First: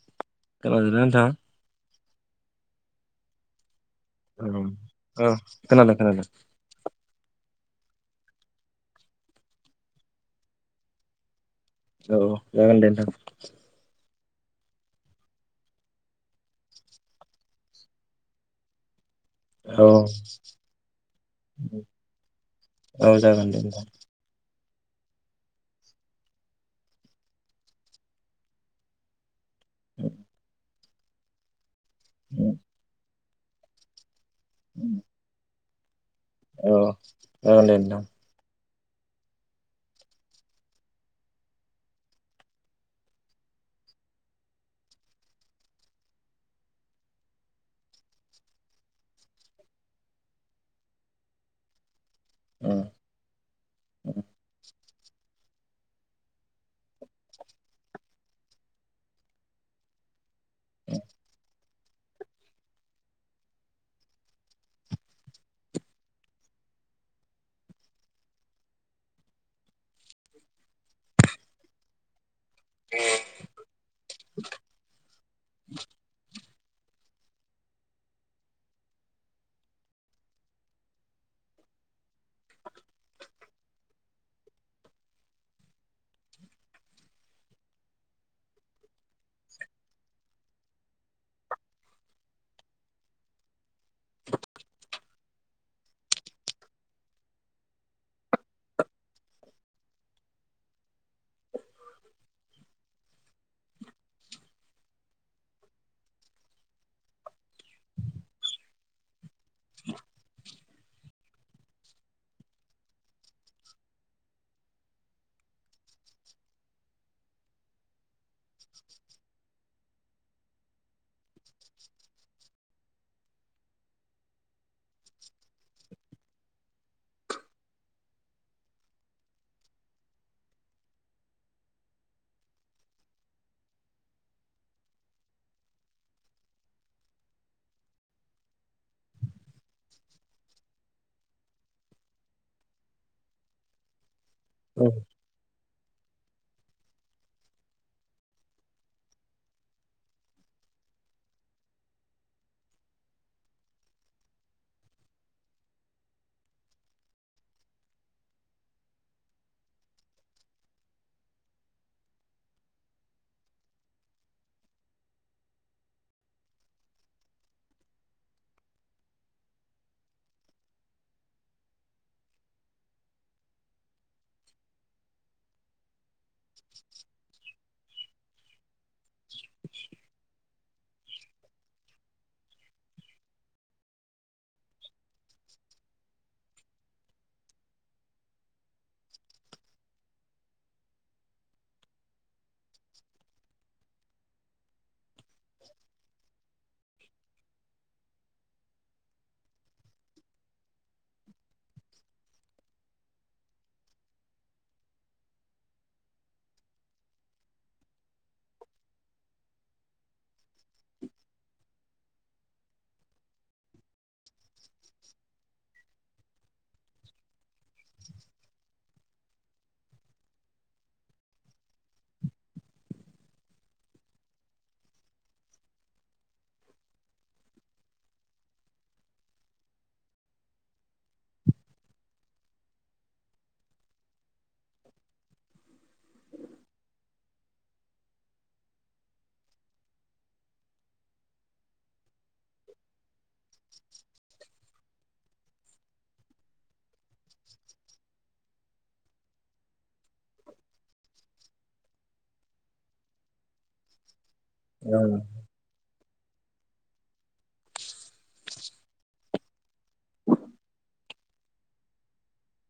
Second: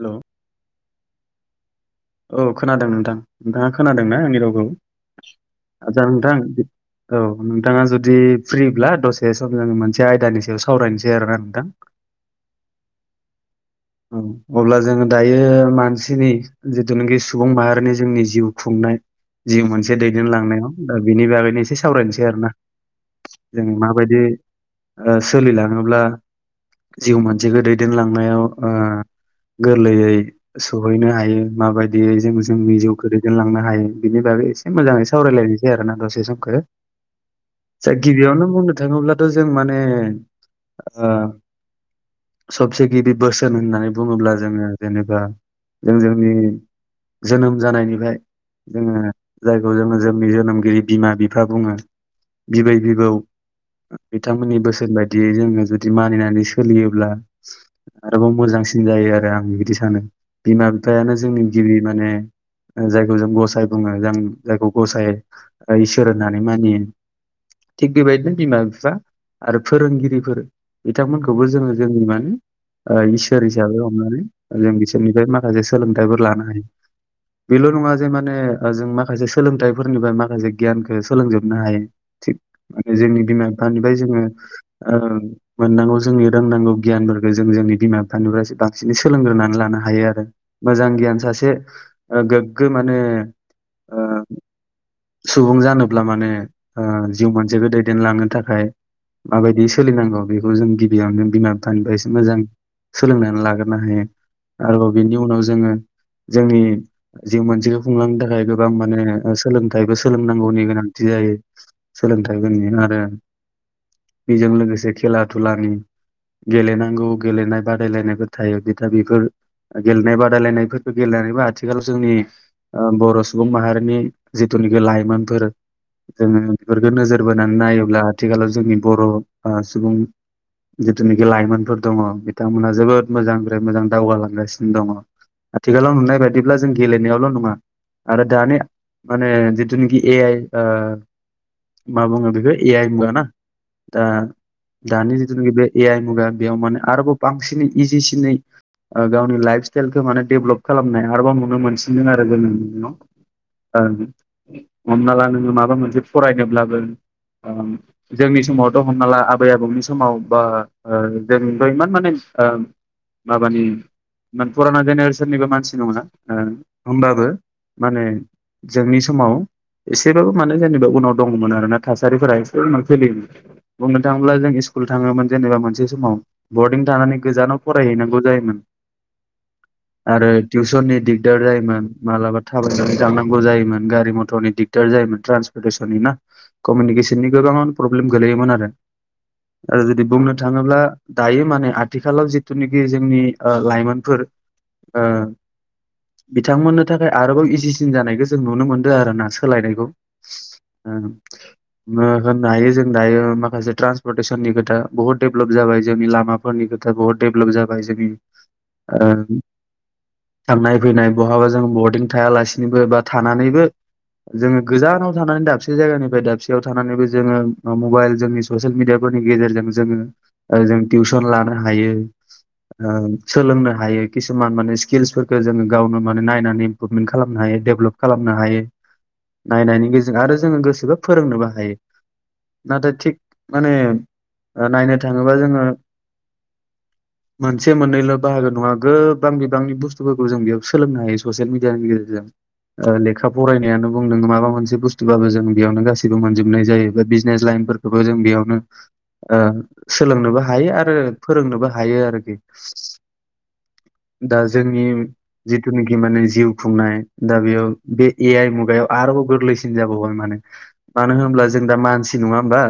Hello खोनादोंना नोंथाङा? औ खोनादों नोंथां। नोंथाङा खोनादोंना आंनि रावखौ? औ औ खोनादों आचसा खोनादों नोंथां औ नोंथ नोंथाङा जुदि फ्रिब्ला दसे सम जों मोनसे आयदानि सायाव सावरायनोसै आरोना नोंथां। औ जागोन दे नोंथां। औ अब्ला जोङो दायो मानसिनि जिथुनाखि सुबुं माहारिनि जोंनि जिउ खुंनाय जिउ मोनसे दैदेनलांनायाव दा बेनि बागैनो एसे सावरायनोसै आरो ना औ जागोन दे जों नोंथां माबायदि ओ सोलिलाङोब्ला जिउ मानसिखौ दैदेनलांनायाव ओ गोरलैयै सहैनो हायो माबायदियै जों जोंनि जिउखो रै दिनलांनो हायो बिनि बागै एसे मोजाङै सावरायलायनोसै आरोना दसे जोंखो औ जागोन दे जा नोंथां गिबियावनो बुंदों थाङोब्लाथ' जों माने ओ सबसे गिदि बोसो बोसोन होननानै बुङोब्ला जोङो जेनेबा जों जोंनि जोनोम जानायनिफ्राय जोङो जायखौ जोङो जोंनि जोनोमगिरि बिमा बिफा बुङो औ बिबै बिबौ ओ बिथांमोननि बोसोन बायदि दियै जोङो जुदि मानिनानै सोलियोब्ला आरोबाव मोजांसिन जायो आरो आं बिदि सानो बिमा बिफायानो जोंनि गिबि माने जों जायखौ जों गसाय बुङो जों जायखौ गसाय इसोर होननानै मानियो थिग बेबायदिनो बिमा बिफा आरो फोरोंगिरिफोर बिथांमोनखौबो जोङो जोंनि माने ओ इसोर हिसाबै हमनानै जों बिसोरनिफ्राय माखासे सोलोंथाइफोर लानो हायो। बेल' नङा जे माने जों माखासे सोलोंथाइफोरनिफ्राय माखासे गियानखौ सोलोंजोबनो हायो। थिग माने जोंनि बिमा बिफानिफ्राय जोङो ओ मोननांगौ जोंनि रोंनांगौ गियानफो रखौ जों जोंनि बिमा बिफानिफ्रायसो बांसिनै सोलोंग्रोनानै लानो हायो आरो मोजां गियान सासे ओ गोग्गो माने ओ सुबुं जानोब्ला माने ओ जिउ मोनसेखौ दैदेनलांनो थाखाय माबायदि सोलिनांगौ बेखौ जों गिबियावनो बिमा बिफानिफ्रायसो मोजां सोलोंनानै लाग्रोनो हायो आरोबाव बिनि उनाव जोङो जोंनि जिउ मोनसेखौ खुंलांनो थाखाय गोबां माने सोलोंथाइबो सोलोंनांगौनि गोनांथि जायो सोलोंथाइ होननि आरो बेजों लोगोसे खेला धुलानि गेलेेनो गौ गेलेनाय बादायलायनायफोर थायो बिदा बिफोर गेलेनाय बादायलायनायफोरखौ गेलेनानैबो आथिखालाव जोंनि ओ बर' सुबुं माहारिनि जिथु नि बे लाइमोनफोर जोङो बेफोरखौ नोजोर बोनानै नायोब्ला आथिखालाव जोंनि बर' ओ सुबुं जिथुनोखि लाइमोनफोर दङ बिथांमोनहा जोबोद मोजांनिफ्राय मोजां दावगालांगासिनो दङ आथिखालाव नुनाय बायदिब्ला जों गेलेनायावल' नङा आरो दानि माने जिथुनाखि ए आइ ओ मा बुङो बेखौ ए आइ मुगाना दा दानि जिथुनो बे ए आइ मुगा बेयाव माने आरोबाव बांसिनै इजिसिनै गावनि लाइफ स्टाइलखौ माने डेभलप खालामनाय आरोबाव नुनो मोन सिनो आरो जों नुनायाव ओ हमना ला नोङो माबा मोनसे फरायनोब्लाबो जोंनि समावथ हमना ला आबै आबौनि समाव बा ओ जों जों' इमान माने ओ माबानि फुराना जेनेरेसननिबो मानसि नङा ओ ओमबाबो माने जोंनि समाव एसेबाबो माने जेनेबा उनाव दङमोन आरोना थासारिफोरा एसे उनाव सोलियोमोन बुंनो थाङोब्ला जों स्कुल थाङोमोन जेनेबा मोनसे समाव लजिं थानानै गोजानाव फरायहैनांगौ जायोमोन आरो टिउसननि दिगदार जायोमोन मालाबा थाबाय थांनांगौ जायोमोन गारि मथरनि दिगदार जायोमोन ट्रान्स लेसननिना कमिउनिकेसननि गोबाङावनो प्रब्लेम गोलैयोमोन आरो आरो जुदि बुंनो थाङोब्ला दायो माने आथिखालाव जिथुनोखि जोंनि ओ लाइमोनफोर ओ बिथांमोननो थाखाय आरोबाव इजिसिन जानाय खौ जों नुनो मोनदों आरो ना सोलायनायखौ होननो हायो जों दायो माखासे ट्रान्सपर्टेसननि खोथा बुहुत डेभलप जाबाय जोंनि लामाफोरनि खोथा बुहुद डेभलप जाबाय जोंनि ओ थांनाय फैनाय बहाबा जों बरडिं थायालासिनोबो बा थानानैबो जोङो गोजानाव थानानै दाबसे जायगानिफ्राय दाबसेयाव थानानैबो जोङो मबाइल जोंनि ससियेल मिडियाफोरनि गेजेरजों जोङो जों टिउसन लानो हायो ओ सोलोंनो हायो किसुमान माने स्किल्सफोरखौ जोङो गावनो माने नायनानै इमप्रुभमेन्ट खालामनो हायो डेभलप खालामनो हायो नायनायनि गेजेरजों आरो जोङो गोसोबा फोरोंनोबो हायो नाथाय थिक माने ओ थाङोबा जोङो मोनसे मोननैल बाहागो नङा गोबां बिबांनि बुस्थुफोरखौ जों बेयाव सोलोंनो हायो ससियेल मिडियानि गेजेरजों। जों। लेखा फरायनायानो बुंदों माबा मोनसे बुस्थुुबाबो जों बेयावनो गाैबो मोनजोबनाय जायो बा बिजनेस लाइन। बेफोरखोबो जों बेयावनो ओ सोलोंनोबो हायो आरो फोरोंनोबो हायो आरोखि दा जोंनि जिथुनिखि माने जिउ खुंनाय दा बेयाव बे ए आइ मुगायाव आरोबाव गोरलैसिन जाबावबाय माने मानो होनोब्ला जों दा मानसि नङा होमबा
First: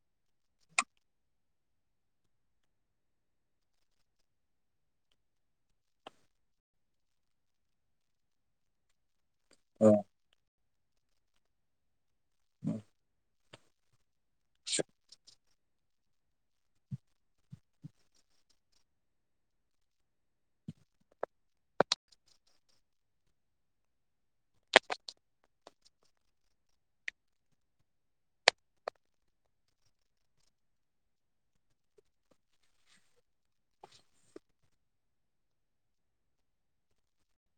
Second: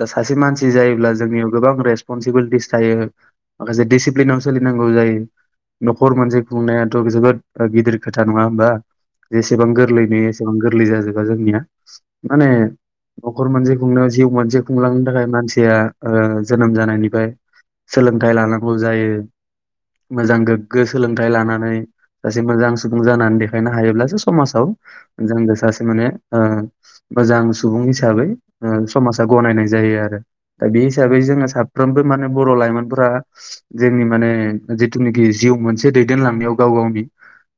दा सासे मानसि जायोब्ला जोंनियाव गोबां रेसपनसिबिलिटिस थायो माखासे दिडिसिप्लिनाव सोलिनांगौ जायो न'खर मोनसे खुंनायाथ जोबोद गिदिर खोथा नङा होमबा जेसेबां गोरलै नुयो एसेबां गोरलै जाजोबा जोंनिया माने न'खर मोनसे खुंनायाव जिउ मोनसे खुंलांनो थाखाय मानसिया जोनोम जानायनिफ्राय सोलोंथाइ लानांगौ जायो मोजां गोग्गो सोलोंथाइ लानानै सासे मोजां सुबुं जानानै देखायनो हायोब्लासो समाजाव जोंबो सासे माने ओ मोजां सुबुं हिसाबै ओ समाजा गनायनाय जायो आरो दा बे हिसाबै। जोंङो साफ्रोमबो म बर' लाइमोनफोरा जोंनि माने जिथुनिखि जिउ मोनसे दैदेनलां याव गाव गावनि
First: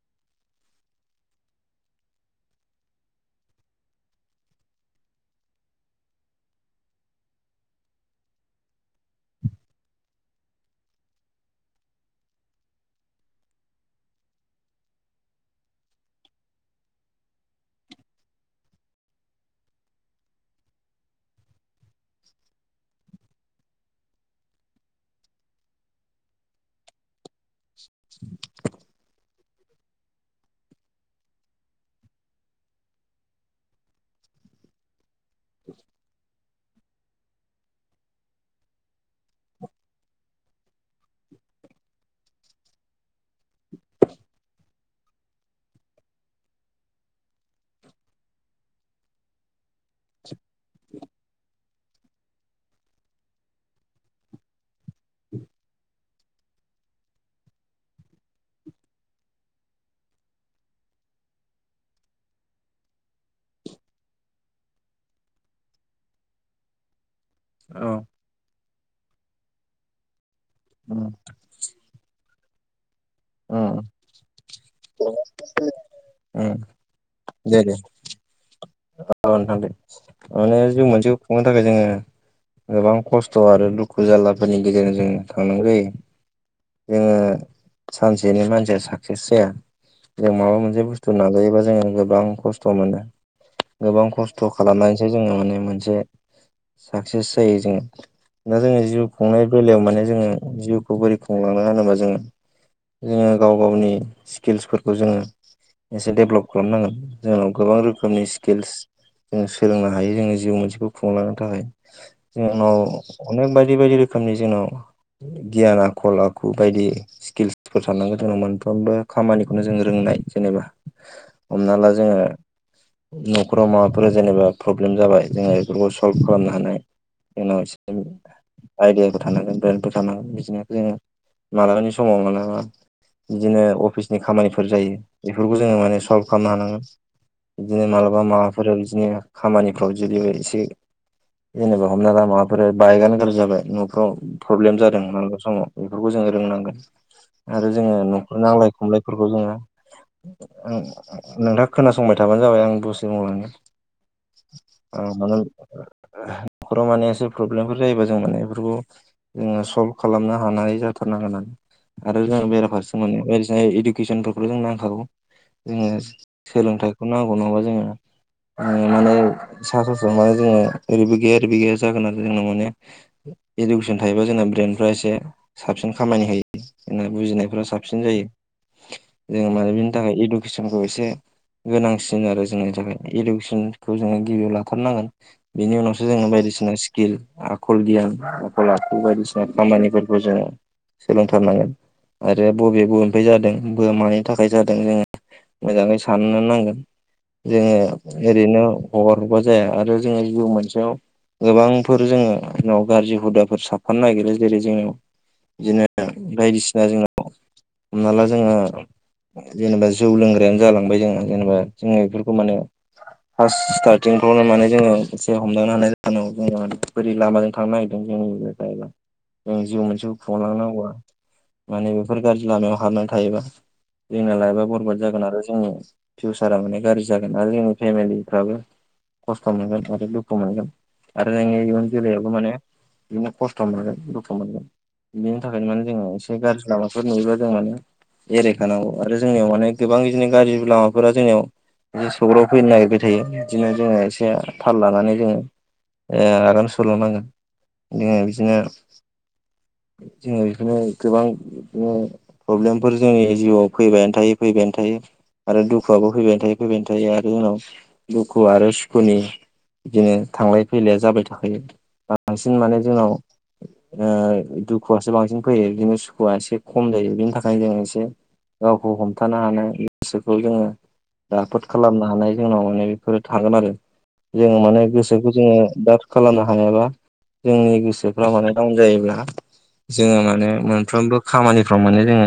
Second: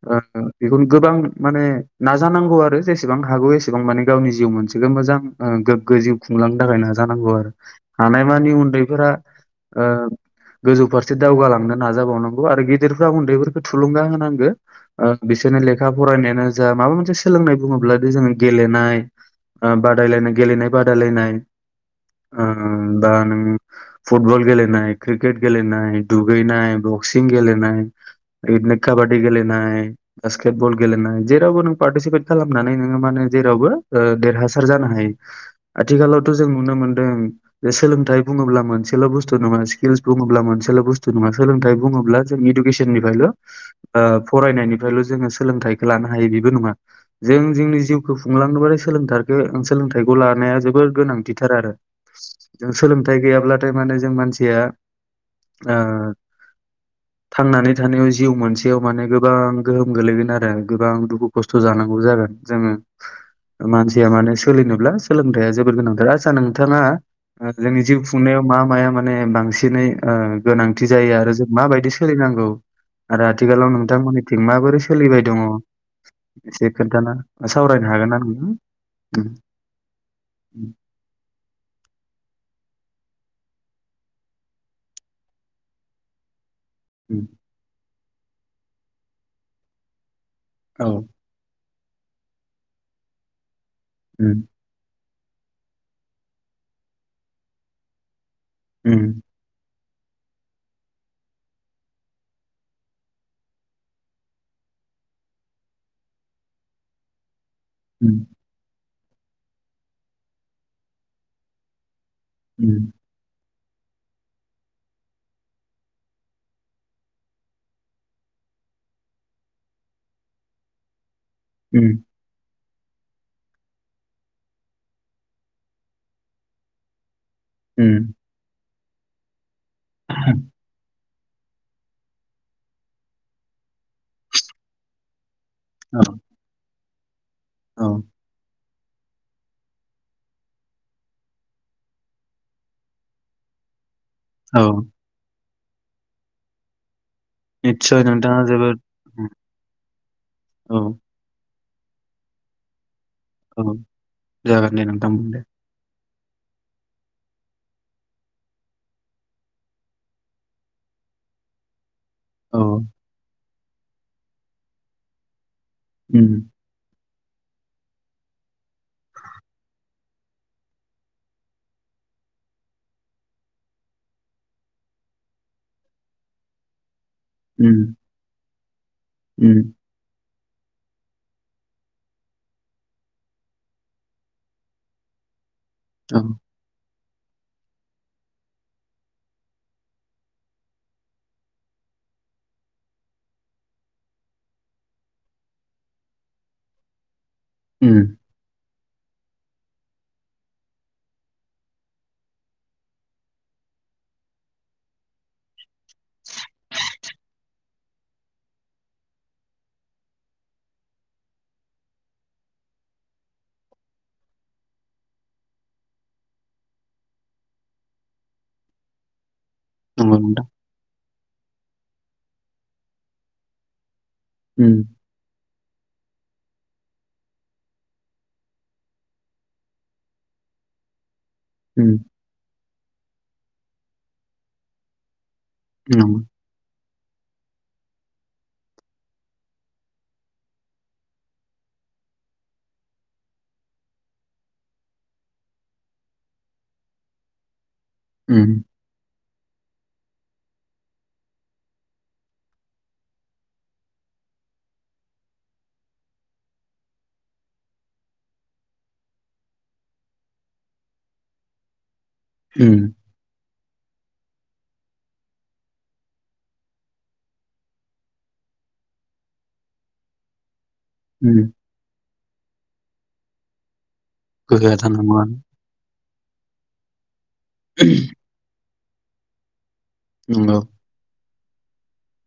बेखौनो गोबां माने नाजानांगौ आरो जेसेबां हागौ एसेबां माने गावनि जिउ मोनसे मोजां गोगो जिउ खुंलांनो थाखाय नाजानांगौ आरो हानायमानि उन्दैफोरा ओ गोजौ फारसे दावगालांनो नाजाबावनांगौ आरो गेदेरफ्रा उन्दैफोरखौ थुलुंगा होनांगो ओ बिसोर बिदिनो लेखा फरायनायानो जा माबा मोनसे सोलोंनाय बुङोब्ला जोङो गेलेनाय बादायलायनाय गेलेनाय बादायलायनाय ओ दा नों फुटबल गेलेनाय क्रिकेट गेलेनाय दुगैनाय बक्सिं गेलेनाय इदिने काबाडि गेलेनाय। बास्केट बल गेलेनाय जेरावबो नों पारतिसिपेट खालामनानै नों माने जेरावबो ओ देरहासार जानो हायो आथिखालावथ' जों नुनो मोनदों। जे सोलोंथाइ बुङोब्ला मोनसेल' बुस्थु नङा स्किलस बुङोब्ला मोनसेल' बुस्थु नङा सोलोंथाइ बुङोब्ला। इदुकेसननि फ्रायल'ओ फरायनायनिफ्रायल' जोङो सोलोंथखौ लानो हायो बेबो नङा। जों जोंनि जिउखौ खुंलांनो बालाय सोलोंथारखो। सोलोंथाइखौ लानाया जोबोद गोनांथिथार आरो। सोलोंथाइ गैयाब्लाथाय माने जों मानसिया। थांनानै थानायाव जिउ मोनसेयाव माने गोबां गोहोम गोलैगोन आरो गोबां दुखु खस्थ' जानांगौ जागोन। जोङो मानसिया माने सोलिनोब्ला सोलोंथाया जोबोद गोनांथार आचसा नोंथाङा। जोंनि जिउ खुंनायाव मा माया माने बांसिनै। गोनांथि जायो आरो जों माबायदि सोलिनांगौ। आरो औ आथिखालाव नोंथांमोननिथिं माबोरै सोलिबाय दङ। औ एसे खोन्थाना दे दे सावरायनो हागोनना नोंथां। औ नोंथां माने उम जिउ मोनसेखौ खुंनो थाखाय जोङो। गोबां खस्थ' आरो दुखु जाललाफोरनि गेजेरजों जों थांनांगौ जायो। जोङो उम सानसेनि मानसिया साक्सेस जाया। जों माबा मोनसे औ बुस्थु नाजायोबा जोङो गोबां खस्थ' मोनो। गोबां उम खस्थ' खालामनानैसो जोङो माने मोनसे साक्सेस जायो जों। दा जोङो उम जिउ खुंनाय बेलायाव माने जोङो जिउखौ बोरै खुंलांनो होनोबा जोङो। जोङो गाव गावनि स्किल्सफोरखौ जोङो। एसे देब्लब खालामनांगोन जोंनाव गोबां रोख। उम रोखोमनि स्किल्स जों सोलोंनो हायो जोङो जिउ मोनसेखौ खुंलांनो थाखाय। उम जोंनाव अनेक बायदि बायदि रोखोमनि जोंनाव। गियान आखल आखु बायदि स्किल्सफोर थानांगो जोंनाव मोनफ्रोमबो खामानिखौनो जों रोंनाय। जेनेबा हमना उम ला जोङो न'खराव माबाफोर जेनेबा प्रब्लेम जाबाय जोङो बेफोरखौ सल्भ खालामनो हानाय जोंनाव एसे उम आइडियाफोर थानांगोन ब्रेन्फोर थानांगोन बिदिनिखौ जोङो मालाबानि समाव मालाबा बिदिनो अफिसनि खामानिफोर जायो बेफोरखौ जोङो माने औ सल्भ खालामनो हानांगोन बिदिनो औ मालाबा माबाफोर बिदिनो खामानिफ्राव जुदि एसे जेनबा हमना दा माबाफोर बायगानो गाज्रि जाबाय प्रब्लेम औ जादों माबा समाव बेफोरखौ जोङो रोंनांगोन आरो जोङो निस्सय न'खर नोंथाङा नांलाय जोबोद खमलायफोरखौ जोङो औ नोंथाङा खोनासंबाय खोनथाबानो जाबाय औ जागोन दे नोंथां आं बुं दे [unintelligible] न'खराव माने एसे प्रब्लेमफोर जायोबा जों माने बेफोरखौ जोङो सल्भ खालामनो हानाय जादों हाथारनांगोन आरो जों औ बेराफारसे मोनो बाय इडुकेसनफोरखौ जों नांखागौ जोङो उम सोलोंथाइखौ नांगौ नङाबा जोङो माने सा सा माने जों ओरैबो गैया ओरैबो गैया जागोन आरो जोंनाव माने इडुकेसन थायोबा जोंना ब्रेन्डफ्रा एसे साबसिन खामानि होयो बुजिनायफोरा उम साबसिन जायो जोङो माने उम बिनि थाखाय इडुकेसनखौ एसे गोनांसिन आरो जोंनि थाखाय इडुकेसनखौ जोङो गिबियाव लाथारनांगोन बिनि उनावसो औ जोङो बायदिसिना आखल गियान आखल आखु बायदिसिना खामानिफोरखौ जोङो सोलोंथारनांगोन आरो बबे बबेनिफ्राय जादों बा मानि थाखाय जादों जोङो मोजाङै साननो नांगोन उम जोङो ओरैनो हरबा जाया आरो जोङो जिउ मोनसेयाव गोबांफोर जोङो उनाव गाज्रि हुदाफोर साफानो नागिरो जेरै जोंनियाव बिदिनो बायदिसिना जोंनाव हमना ला जोङो जेनेबा जौ लोंग्रायानो जालांबाय जोङो जेनेबा जोङो बेफोरखौ मोनो फार्स्ट स्टार्टिंफ्रावनो माने जोङो एसे हमदांनो हानाय जानांगौ जेनेबा बोरै लामाजों थांनो नागिरदों [unintelligible] जों जिउ मोनसेखौ नंगौ नोंथां खुंलांनांगौआ माने बेफोर गाज्रि लामायाव हाबनानै थायोबा जोंना लायबा उम बरबाड जागोन आरो जोंनि फिउसारा माने गाज्रि जागोन आरो जोंनि फेमिलिफ्राबो खस्थ' मोनगोन आरो दुखु मोनगोन आरो जोंनि इयुन उम जोलैयाबो माने बिदिनो खस्थ' मोनगोन दुखु मोनगोन बिनि थाखायनो माने जोङो नंगौ एसे गाज्रि लामा फोर नुयोबा जों माने एरायखानांगौ आरो जोंनियाव माने गोबां बिदिनो दारि गोला फोरा जोंनियाव ए सौग्राव फैनो नागिरबाय थायो बिदिनो जोङो एसे थाल लानानै जोङो ए आराम सल' नांगोन जो उम बिदिनो [inaudible] जोङो बिदिनो गोबां बिदिनो प्रब्लेमफोर जोंनि जिउआव फैबायानो थायो फैबायानो थायो आरो दुखुआबो फैबाय थायो फैबायनो थायो आरो जोंनाव दुखु आरो सुखुनि बिदिनो थांलाय फैलाया जाबाय थाखायो बांसिन माने उम जोंनाव दुखुआसो बांसिन फैयो बिदिनो सुखुआ एसे खम जायो बिनि थाखायनो जों एसे गावखौ हमथानो हानाय गोसोखौ जोङो उम राफोद खालामनो हानाय जोंनाव माने बेफोरो थागोन आरो जों गोहोआ माने गोसोखौ थानांगौआनो जोङो दाद खालामनो हायाबा जोंनि गोसोफ्रा माने डाउन जायो जोङो माने नंगौ मोनफ्रोमबो खामानिफ्राव माने जोङो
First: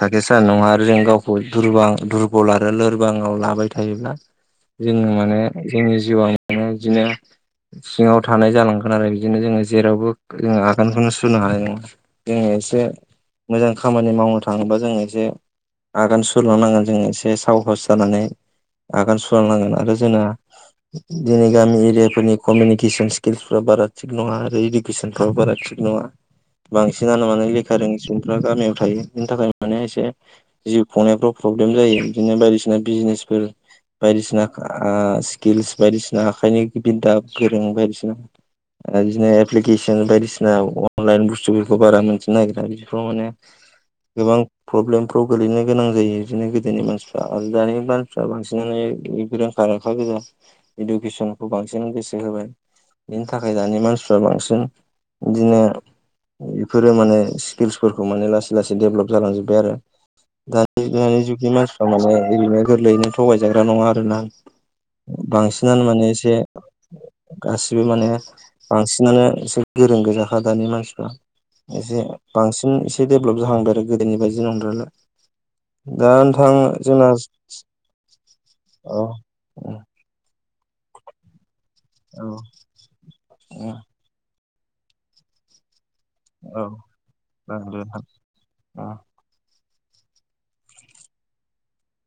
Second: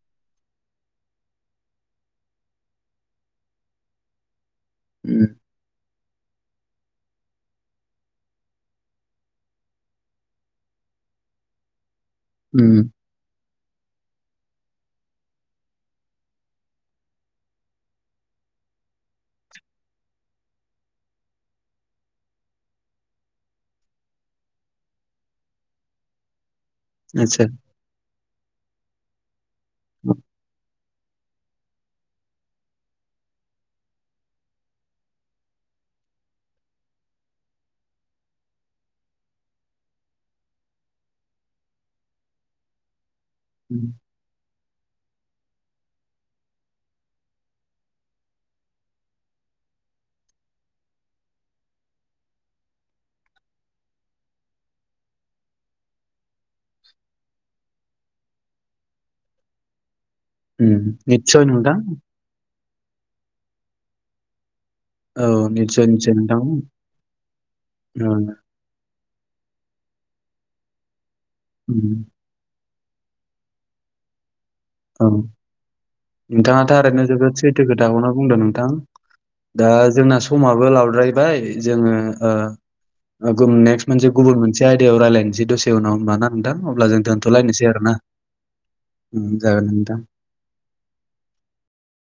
साकसेस जानाय नङा आरो जों गावखौ लुरबां दुरबल आरो लोरबां बाङाव लाबाय थायोब्ला जोङो उम माने जोंनि जिउआव माने बिदिनो सिङाव थानाय जालांगोन आरो बिदिनो जोङो जेरावबो जोङो आगानखौनो सुनो हानाय नङा जों एसे उम मोजां खामानि मावनो थाङोबा जों एसे आगान सुरनो नांगोन जों एसे साहस जानानै आगान सुरलांनांगोन आरो जोंना दिनै गामि एरियाफोरनि कमिउनिकेसन स्किल्सफ्रा बारा थिग नङा आरो इडुकेसनफ्राबो बारा थिग थि नङा बांसिनानो मानो आतसा लेखा रोङि सुबुंफ्रा गामियाव थायो बिनि थाखाय माने एसे जिउ खुंनायफ्राव प्रब्लेम जायो बिदिनो बायदिसिना बिजनेसफोर बायदिसिना ओ स्किल्स बायदिसिना आखाइनि गि बि दाब गोरों बायदिसिना ओ बिदिनो एप्लिकेसन बायदिसिना अनलाइन बुस्थुफोरखौ बारा मोनथिनो नागिरा बिफोराव माने उम गोबां प्रब्लेमफ्राव गोलैनो गोनां जायो बिदिनो गोदोनि मानसिफ्रा आरो दानि मानसिफ्रा बांसिनानो रोंखा राखा गोजा इडुकेसनखौ बांसिन गोसो हो बाय बिनि थाखाय दानि मानसिफ्रा बांसिन बिदिनो बेफोरो माने स्किल्सफोरखौ माने लासै लासै देभलप जालांजोब्बाय आरो दानि उम दानि निस्सय जुगनि नोंथां मानसिफ्रा माने ओरैनो गोरलैयैनो थगायजाग्रा नङा आरोना औ बांसिनानो निस्सय माने निस्सय एसे नोंथां गासिबो माने औ बांसिन सिनानो एसे गोरों गोजाखा दानि मानसिफ्रा एसे उम बांसिन एसे डेभेलप जाहांदों आरो गोदोनि बायदि नंद्रायला औ दा नोंथां नोंथाङा थारैनो जोंना जोबोद सैथो खोथाखौना बुंदों नोंथां औ औ दा जोंना समाबो लाद्रायबाय जोङो औ ओ नेक्स्ट मोनसे गुबुन मोनसे आयदायाव रायलायनोसै दसे उनाव होनबाना नोंथां अब्ला जों दोन्थ'लायनोसै आरो ना औ जागोन नोंथां